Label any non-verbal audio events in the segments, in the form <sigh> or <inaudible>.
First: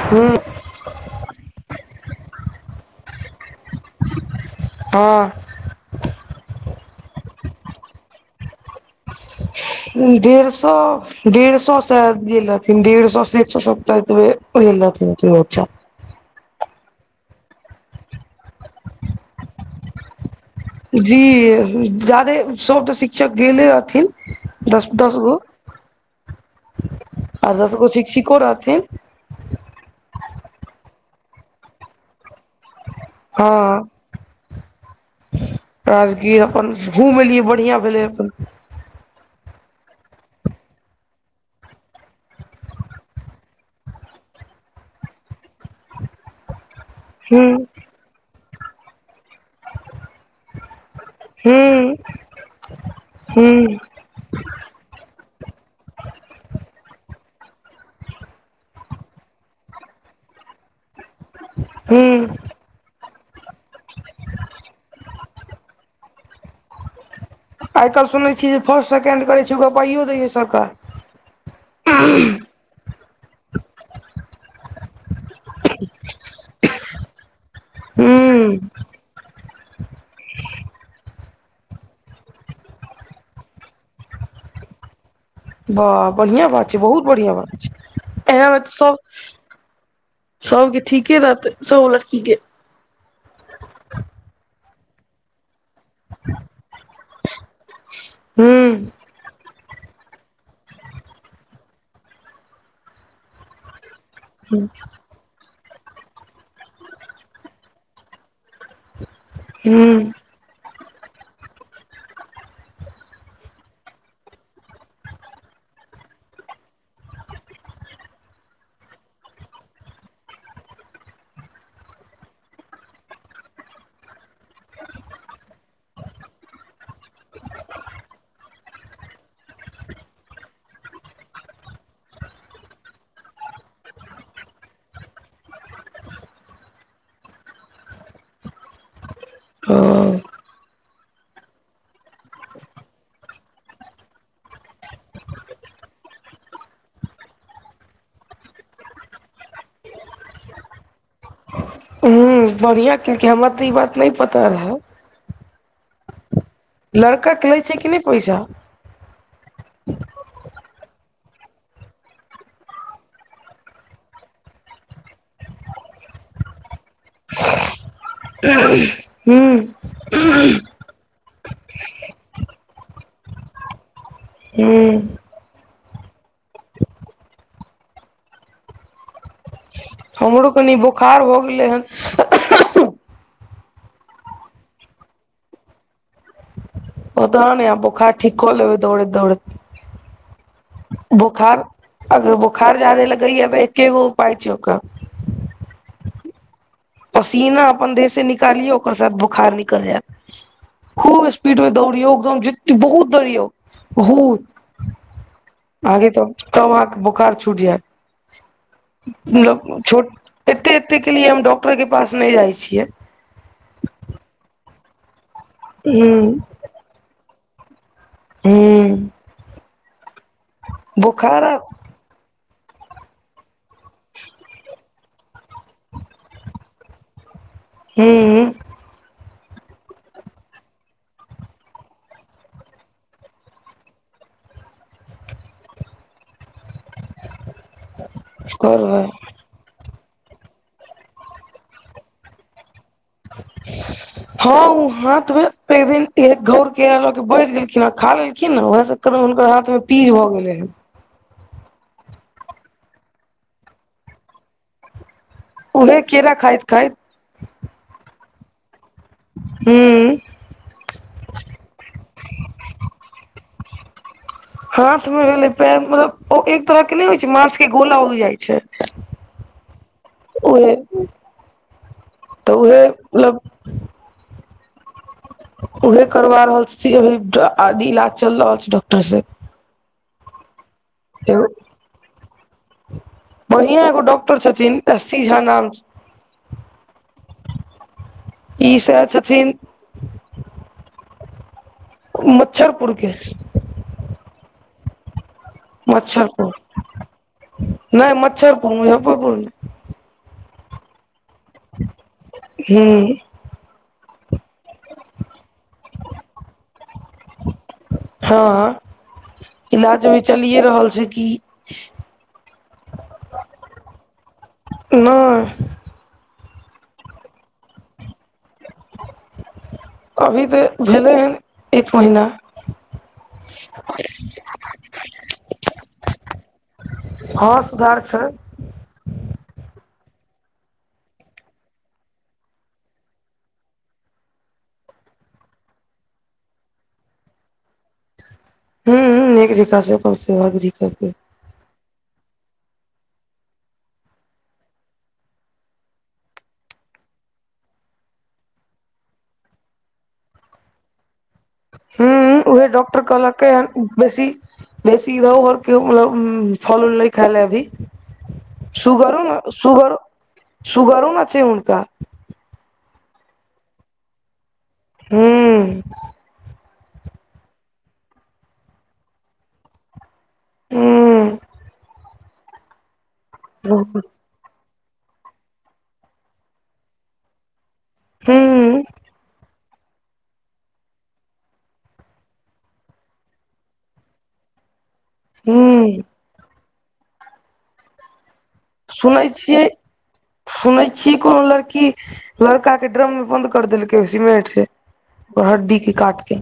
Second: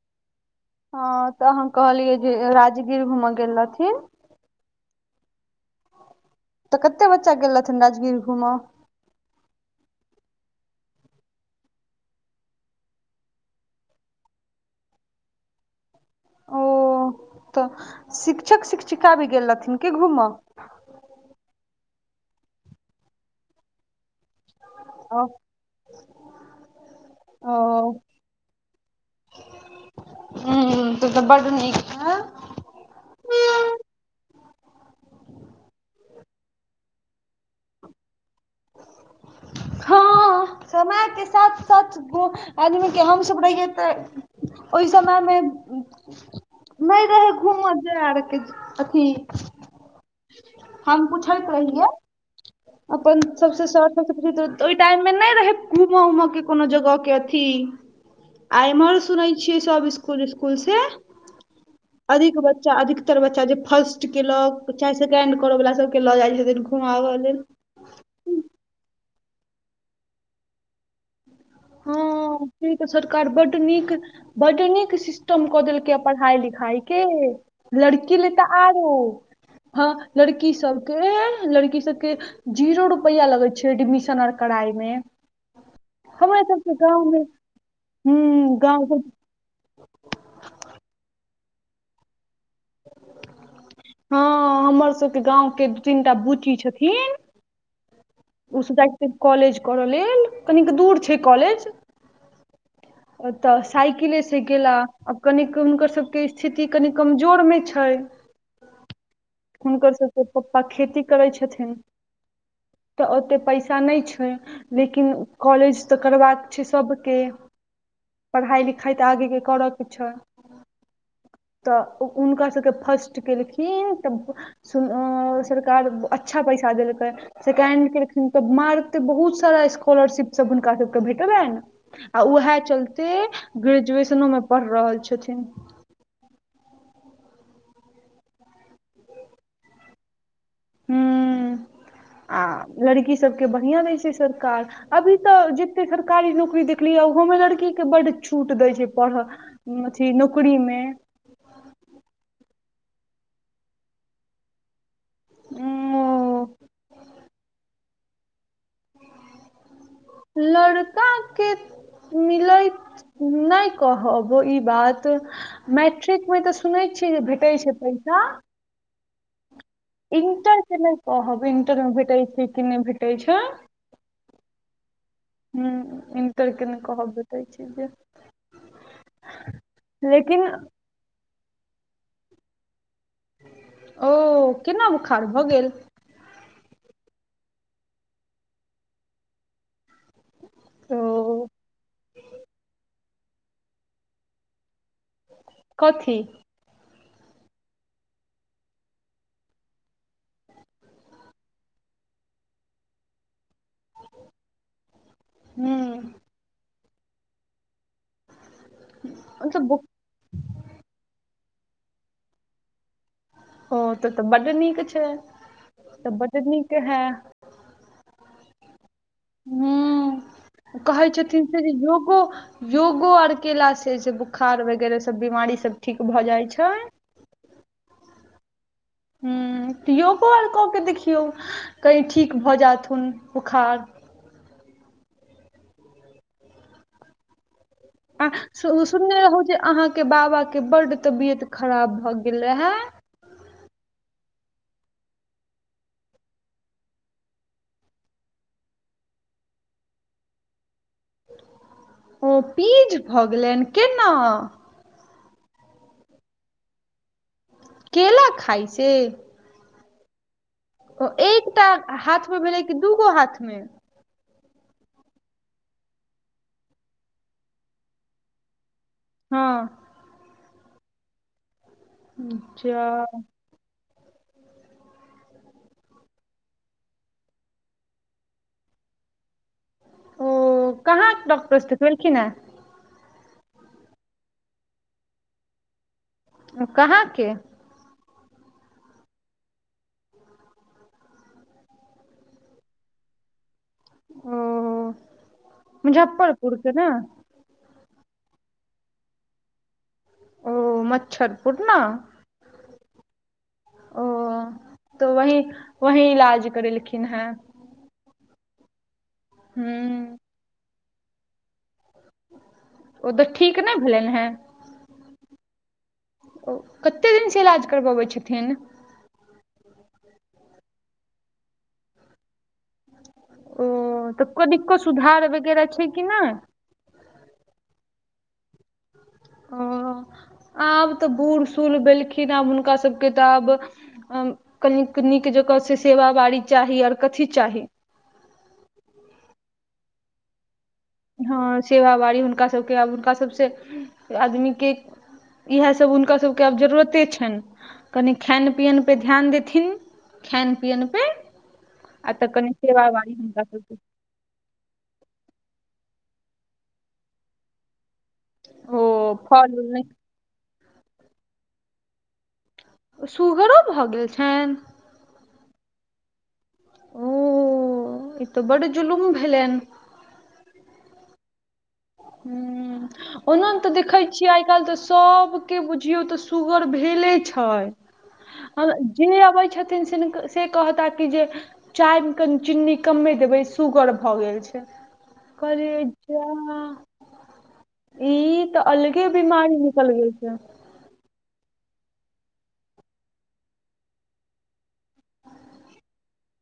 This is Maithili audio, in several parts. <unintelligible> हँ तऽ अह कहलियै जे राजगीर घूमऽ गेल रहथिन हँ तऽ कते बच्चा गेल रहथिन राजगीर घूमऽ डेढ़ सौ डेढ़ सौ सायैद गेल रहथिन डेढ़ सौ से एक सौ सत्तर ग रहथिन बच्चा ओ तऽ शिक्षक शिक्षिका भी गेल रहथिन क घूमऽ जी जादे सब तऽ शिक्षक गेले रहथिन दस दस ओ गो <inaudible> आ दस गो शिक्षिको रहथिन हूँ हूँ तब त बड निक हँ <inaudible> राजगीर अपन घूम एलियै बढ़िआँ भेलै अपन हँ समय के साथ साथ आदमी के हम सब रहियए ते ओ समयमे <inaudible> नहि रहै हूँ घूम जा आरके अथी हम पुछैत रहियै हूँ <inaudible> अपन सबसे हूँ सर ओहि टाइम मे नहि रहे घूमऽ उमय के कोनो जगह के अथी आ एम्हर सुनै छियै सब स्कूल स्कूल से हूँ अधिक बच्चा अधिकतर बच्चा जे फर्स्ट केलक चाहे सेकेंड करऽ वला सब के लऽ जाइ छथिन घुमाबऽ लेल ऐतह सुनै छी जे फर्स्ट सेकेण्ड करै छै ओ पाइयो दैए सरकार <inaudible> इ सरकार बड नीक बड नीक सिस्टम कऽ देलकै ह पढ़ाई लिखाई के लड़की ले तऽ हूँ आरो हँ लड़की सबके लड़की सबके जीरो रुपैआ लगै छै एडमिशन आर कड़ाई मे वाह हमरा बढ़िआँ बात सबके छै बहुत गाँव मे बढ़िआँ बात छै तै हूँ एत गाँव सब सबके ठीके रहतै सब लड़की के हँ हमर सबके भाँव के दू तीनटा बुची छथिन <inaudible> ओ सब जाइ छै कॉलेज करऽ लेल कनिक दूर छै कॉलेज तऽ साइकिल से हूँ गेले आब कन हुनकर सभके स्थिति कनि कमजोर मे छै <inaudible> हुनकर हँ सभसँ पप्पा खेती करै छथिन तऽ ओते पैसा नहि छै लेकिन कॉलेज तऽ करबाक छै सभके पढ़ाइ लिखाइ तऽ आगेके करऽके छै तऽ हुनका सबके फर्स्ट केलखिन तब सु सरकार अच्छा पैसा देलकै सेकेड केलखि तऽ मारिते बहुत सारा स्कॉलरशिपसभ हुनका सभ कऽ भेटलैन आ उहै चलते ग्रेजुएशनो मे पढ़ रहल छथिन हुँ आ लड़की सबके बढ़िया दै छै सरकार अभी तऽ जतेक सरकारी नौकरी देखलियै ओहोमे लड़कीके बड्ड छूट दैत छै पढ़ऽ अथि नौकरी मे हूँ बढ़िया केलकै हमरा तऽ ई बात नहि पता रहै <unintelligible> ओ लड़का केँ लै छै कि नहि पैसा लड़का केँ मिलैत नहि कहब ई बात मैट्रिक मे तऽ सुनै छियै जे भेटै छै पैसा हूँ इंटर केँ नहि कहब इंटर मे भेटै छै कि नहि भेटै छै हूँ हुँ इंटर केँ नइ कहब भेतै छै जे लेकिन हमरो कनि बोखार हो गेलै हन ओ केना बोखार भऽ गेल पता नइ आब बोखार ठीक कऽ लेबै दौड़ैत दौड़ैत ओ बोखार अगर बोखार जादे लगैय तऽ एके गो उपाय छै ओकर कथी पसीना अपन देह से निकालियौ ओकर साथ बोखार निकल जायत खूब स्पीड मे दौड़ियौ एकदम जेते बहुत दौड़ियौ बहुत आगे तऽ ह तब अहाँकेँ बोखार छूट जायत तऽ मतलब बुक- छोट एते एते केँ लिए हम डॉक्टर केँ पास नहि जाय छियै हँ तब तऽ बड्ड नीक छै तऽ हूं बड्ड नीक है हूँ हुँ कहैय छथिन से जे योगो योगो आर केलासँ से बोखार वगैरह सब बीमारी सब ठीक भऽ जाइ छै हूँ हूँ त योगो आर कऽ केँ देखियौ कही ठीक भऽ जाथुन बुखार <inaudible> आ करबै सुनने रहौ जे अहाँकेँ बाबा केँ बड्ड तबियत खराब भऽ गेल रहै <inaudible> हँ ओ हाथ मे एकदिन एक घौर केला लके बैठ गेलखिन आ खा लेलखिन नऽ उहै सँ एखनो हुनकर हाथ मे पीज भऽ गेलै हन ओ पीज भऽ गेलनि केना उहे केरा खाइत खाइत केला खाइ से हूँ ओ एकटा हाथ मे भेलै कि दूगो हाथ मे हाथ मे भेलै पैर मतलब ओ एक तरह केँ नहि होइ छै मास केँ गोला उग जाइ छै ह ओ <unintelligible> मतलब उहे करवा रहल छी अभी इलाज चल रहल छै। डॉक्टर से ओ कहाँ डॉक्टर सँ देख भेलखि है बढ़िआ एगो डॉक्टर छथिन एसी झा नाम कहाँकेँ ईसै छथिन। मच्छरपुर के ओ। मच्छर पुर मुजफ्फरपुर के ने नहि मच्छर पुर मुजफ्फरपुर नै ओ मच्छर पूर न हू। तऽ वही वही इलाज करेलखिन है हँ इलाज हूँ अभी चलिए रहल छै। कि ओ तऽ ठीक नहि भेलैन हैं। नहि। ओ कते दिनसँ इलाज करबै छथिन। अभी तऽ भेलै हन एक महीना। ओ तऽ कनिको सुधार वगैरह छै कि नहि। हँ, सुधार छै। ह आब तऽ बूढ़ सूढ़ भेलखिन आब हुनका सभके तऽ आब। कन निक जकाँ से सेवा बारी चाही आऔर कथि चाही हू, हू निक जगह से अपन सेवा विछी करवै हँ सेवाबारी हुनका सभके आब हुनका सभसँ आदमी के इहे सब हुनका सभके आब जरूरते छन कनि खायन पियन पे ध्यान देथिन खैन पियन पे हूँ आ तऽ कनि उहे सेव डॉक्टर बारी हुनका कहलकै हन सभके बेसी बेसी इधर उधर के मतलब फल उल नहि खायइ ले अभी। ओ सुगरो न फल उल सुगरो नहि सुगरो नै छै हुनका सुुगरो भऽ गेल छनि। हू। ओ ई तऽ बड़ जुलुम भेलनि हूँ। ह ओना तऽ देखैत छियै आइ काल्हि तऽ सभ। के बुझियौ तऽ सुगर भेले छै हूँ जे अबै छथिन सिनका से कहता कि जे चाय मे कनी चिन्नी कमे देबै सुगर भऽ गेल छै। कहलियै हूँ जा। ई तऽ अलगे बीमारी निकल गेल है। छी कोनो लड़की लड़का के ड्रम मे बंद कर देलकै ओ सिमेट से ओकर हड्डीके काट के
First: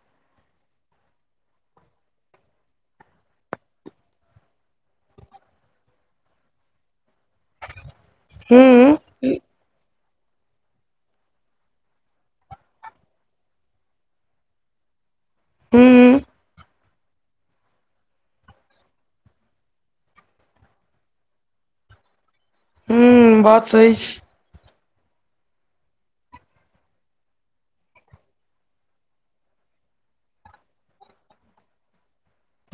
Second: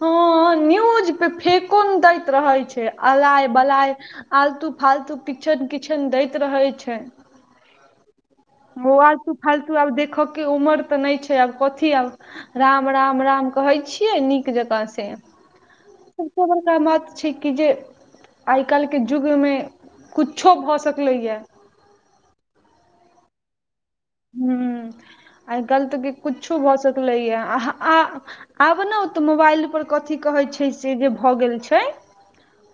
हँ न्यूज पे फेको नहि दैत रहे छै, अलाय बलाय आलतू फालतू किछो किछो न दैत रहे छै ओ हूँ आलतु फालतु आब देख के। के उमर तऽ नहि छै आब कथि आब राम राम राम कहै छियै निक जकाँ से हूँ एते बरका मत। छै कि जे आइ काल्हिके जुगमे कुछो भऽ सकलै या हू, बात सही छै। ह्म आइ गलत कि कुछो भऽ सकलैया आ आब न ओ तऽ मोबाइल पर कथी कहै छै से जे भऽ गेल छै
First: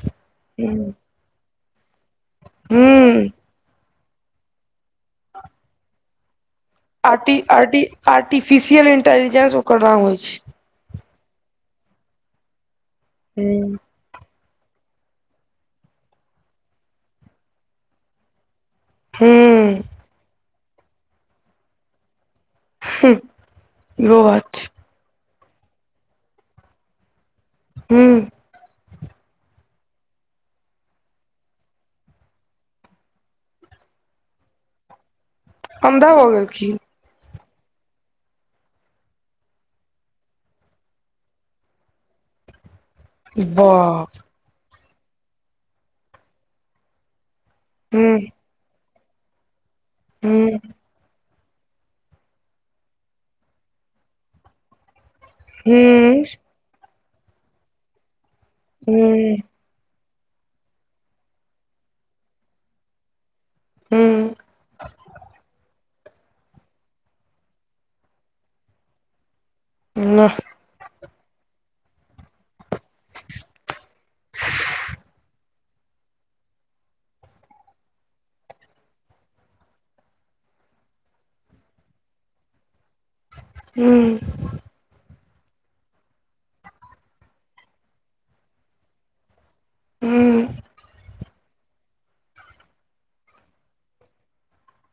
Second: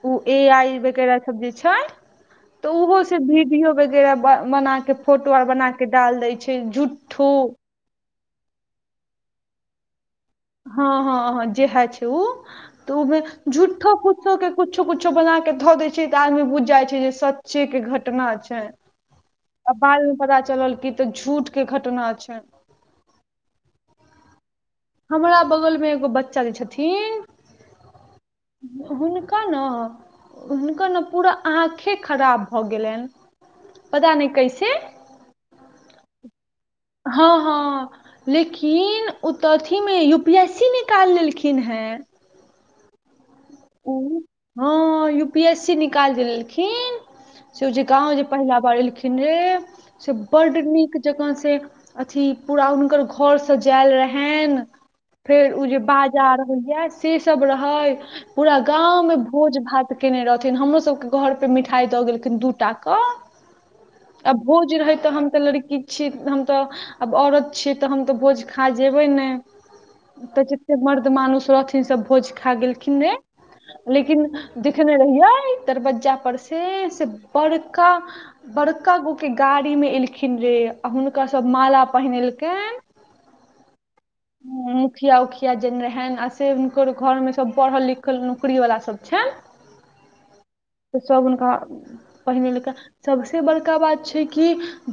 ओ ए आई वगैरह सब जे छै तऽ ओहो से हूँ विडियो वगैरह बना के फोटो आर बना के डाल दय छै झूट आर्टि आर्टि आर्टिफिशियल इंटेलिजेंस ओकर नाम होइ छै हँ हँ हँ जेहा छै ओ त ओमे झूठो कुछ के कुछो कुछो बना के धऽ देै छै तऽ आदमी बुझ जाइ छै जे सच्चे के घटना छै ह्म आ बाद मे पता चलल कि ई तऽ झूठ के घटना छै ह्ह इहो बात औछै हमरा बगलमे एगो बच्चा जे छथिन हू हुनका न हुनका न पूरा आँखे खराब भऽ गेलनि पता नय कैसे अन्धा भऽ गेल की हँ हँ लेकिन ओ त अथीमे यू पी एस सी निकालि लेलखिन हँ बाप हँ यू पी एस सी निकाल जे लेलखिन से ओ जे हूँ गांव जे पहिला बार एलखिन से बड हूँ नीक जकाँ से अथी पूरा हुनकर घर सजायल रहेैन फेर उ जे हूँ बाजा से सब रहै पूरा गाँंव में हूँ भोज भात केने रहथिन हमरो सबके घर पे मिठाई दऽ गेलखिन दू टा के आ भोज रहै तऽ हम त लड़की छी हम तऽ आब औरत छी तऽ हम तऽ भोज खा जेबै हूँ नहि तऽ जते मर्द मानुष रहथिन सब भोज खाय गेलखिन रे लेकिन देखने रहियै दरवज्जा पर से से बड़का बड़का गो के गाड़ी मे एलखिन रे आ हुनका सब माला पहिनेलकैन <inaudible> हूँ ह मुखिया उखिया जेन रहेन आ से हुनकर घरमे सब पढ़ल लिखल नौकरी वाला सब छै हूँ सब हुनका पहिने लि क सबस बड़का बात छै कि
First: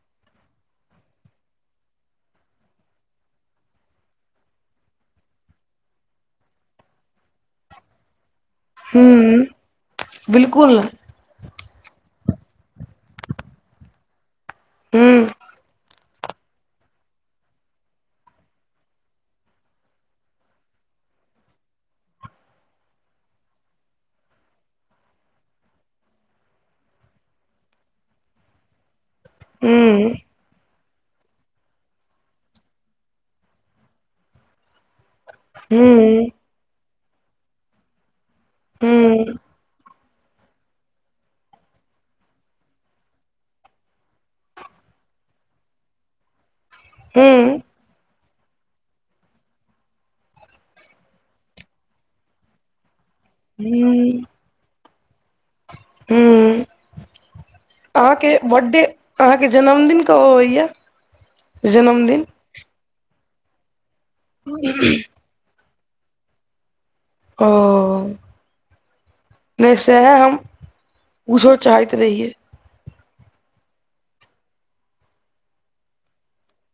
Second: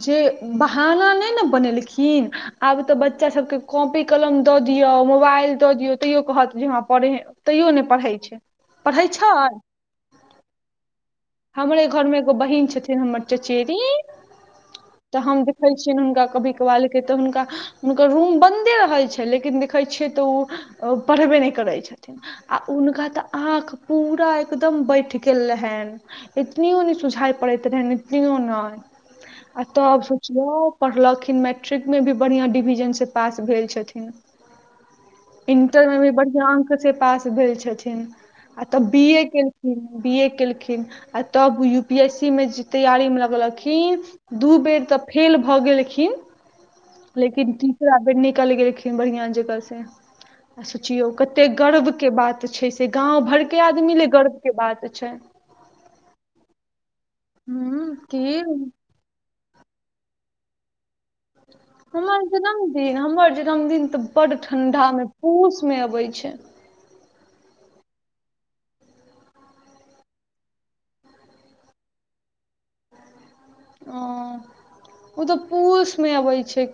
जे बहाना नहि ने बनेलखिन आब तऽ बच्चा सबके कॉपी कलम दऽ दियौ मोबाइल दऽ दियौ तैयो कहत जे हँ पढ़े तैयो नय पढ़ै छै पढ़ै छै हूं बिलकुल हमरे घर मे एगो बहिन छथिन हमर चचेरी हूं तऽ हम देखय छियनि हुनका कभी कभालके तऽ हुनका हुनकर रूम बन्दे रहैत छै लेकिन देखैत छियै तऽ ओ पढ़बे नहि करैत छथिन आ हुनका त आँख पूरा एकदम बैठ गेल रहैन एतनीयो नय सुझाय पड़ैत रहन इतनीयो नय आ हूं तब सोचियौ पढ़लखिन मैट्रिक मे भी बढ़ियाँ डिविजनसँ पास भेल छथिन हूं इंटर मे हूं भी बढ़ियाँ अंक स पास भेल छथिन आ तऽ बी ए केलखिन बी ए केलखिन आ तब यू पी एस सी मे जे तैयारी मे लगलखिन दू बेर तऽ फेल भऽ गेलखिन हूं लेकिन। बेर निकल गेलखिन बढ़िया जगह से आ सोचियौ कते गर्व के बात छै से गाव भइर के हूं आदमी ले गर्व के बात छै। हूँ की अहाँकेँ बर्थडे अहाँकेँ जन्मदिन कब होइये हमर जन्मदिन हमर जन्मदिन तऽ बड़ ठंडा मे पूसमे अबै छै ओ। नहि सैहै हम पुछो चाहैत रहियै। ओ ओ तऽ पूस मे अबै छै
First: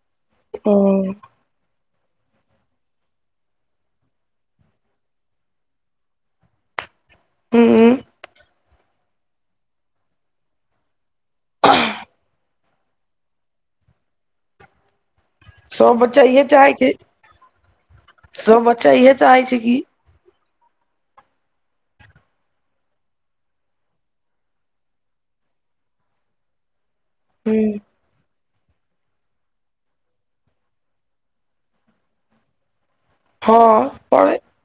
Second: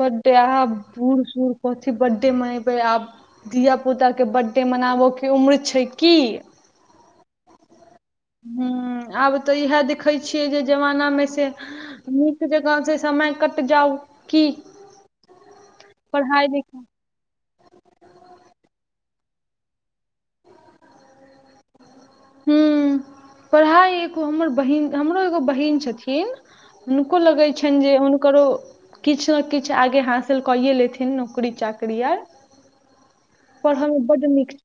बर्थडे आ ओ बुढ सूर कथि बर्थडे मे आब धियापुता के बर्थडे मनाबय के उम्र छै कि हँ। ह आब तऽ इएह देखैत छियै जे जमाना मे से निक जकाँ से समय कट जाउ की सभ बच्चा इहे पढ़ाइ चाहे लिखाइ छै सब बच्चा इहे चाहे छै कि हू, पढ़ाइ एगो हमर बहिन हमरो एगो बहिन छथिन हुनको लगैत हूं छनि जे हुनकरो। किछु ने किछु आगे हासिल कै ये लेथिन नौकरी चाकरी आर हँ पढल बड़ पर निक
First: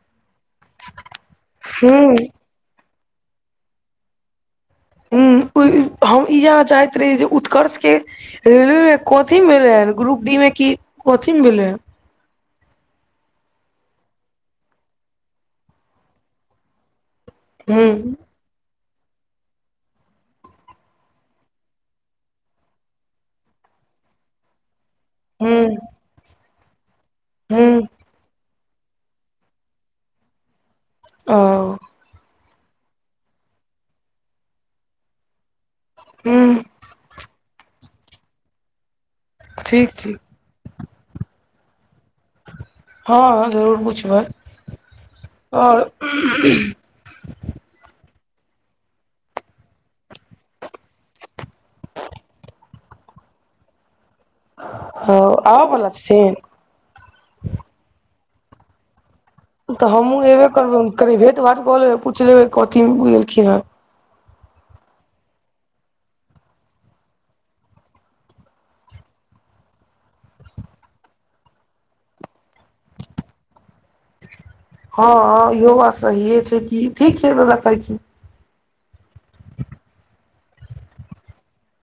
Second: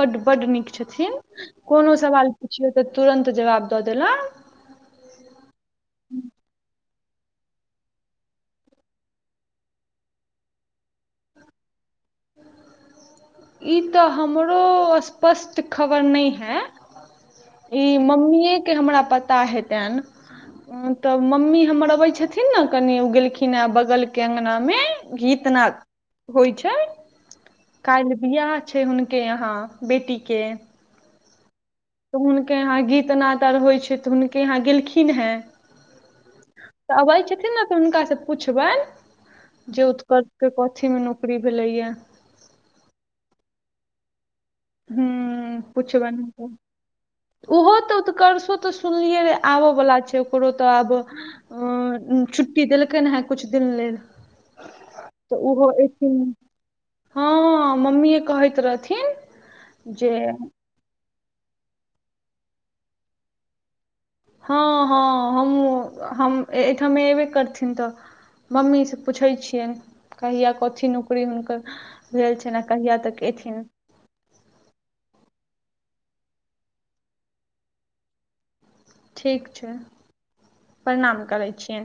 बड्ड बड्ड निक छथिन कोनो हूं सवाल पुछियौ तऽ तुरन्त जवाब दऽ देला हूं हम इएह चाहैत रही जे उत्कर्ष के रेलवे मे कथि भेले ह ग्रुप डी में की कथि मे भेलै ई तऽ हमरो स्पष्ट खबर नहि हइ। ई हूँ मम्मी के हमरा पता हेतनि तब मम्मी हमर अबै छथिन ने कनि ओ गेलखिन ह बगलके अंगना मे गीत नाद हूँ होइ छै हूँ काल्हि बिआह छै हुनके यहा बेटी के ओ। तऽ हुनके यहाँ गीत नाद आर होइ छै तऽ हुनके यहाँ गेलखिन हे हूँ तऽ अबै छथिन ने तऽ हुनका सँ पूछबनि जे ठीक उत ठीक के कथि मे नौकरी भेलैये हँ जरूर पुछबै हूं आउर। पुछबनि हुनका ओहो तऽ उत्कर्षो तऽ सुनलियै रहए आबयवला छै, ओकरो तऽ आब आ चुटी देलक ने है कुछ दिन लेद ओ, तऽ आबऽ ओहो बला छथिन एथिन हँ मम्मी कहैत रहथिन तऽ जे हमहुँ एबे करबै कनि भेट भाँट कऽ लेबै पूछि लेबै कथी गेलखिन हे हँ हँ हम एहिठमे एबे करथिन तऽ। मम्मी सँ पूछैत छियनि कहिया कथी नौकरी हुनकर भेल छै ने कहिया तक एथिन। हँ ह योवा सहि छै क ठीक छै रखै छी। ठीक छै प्रणाम करै छिये।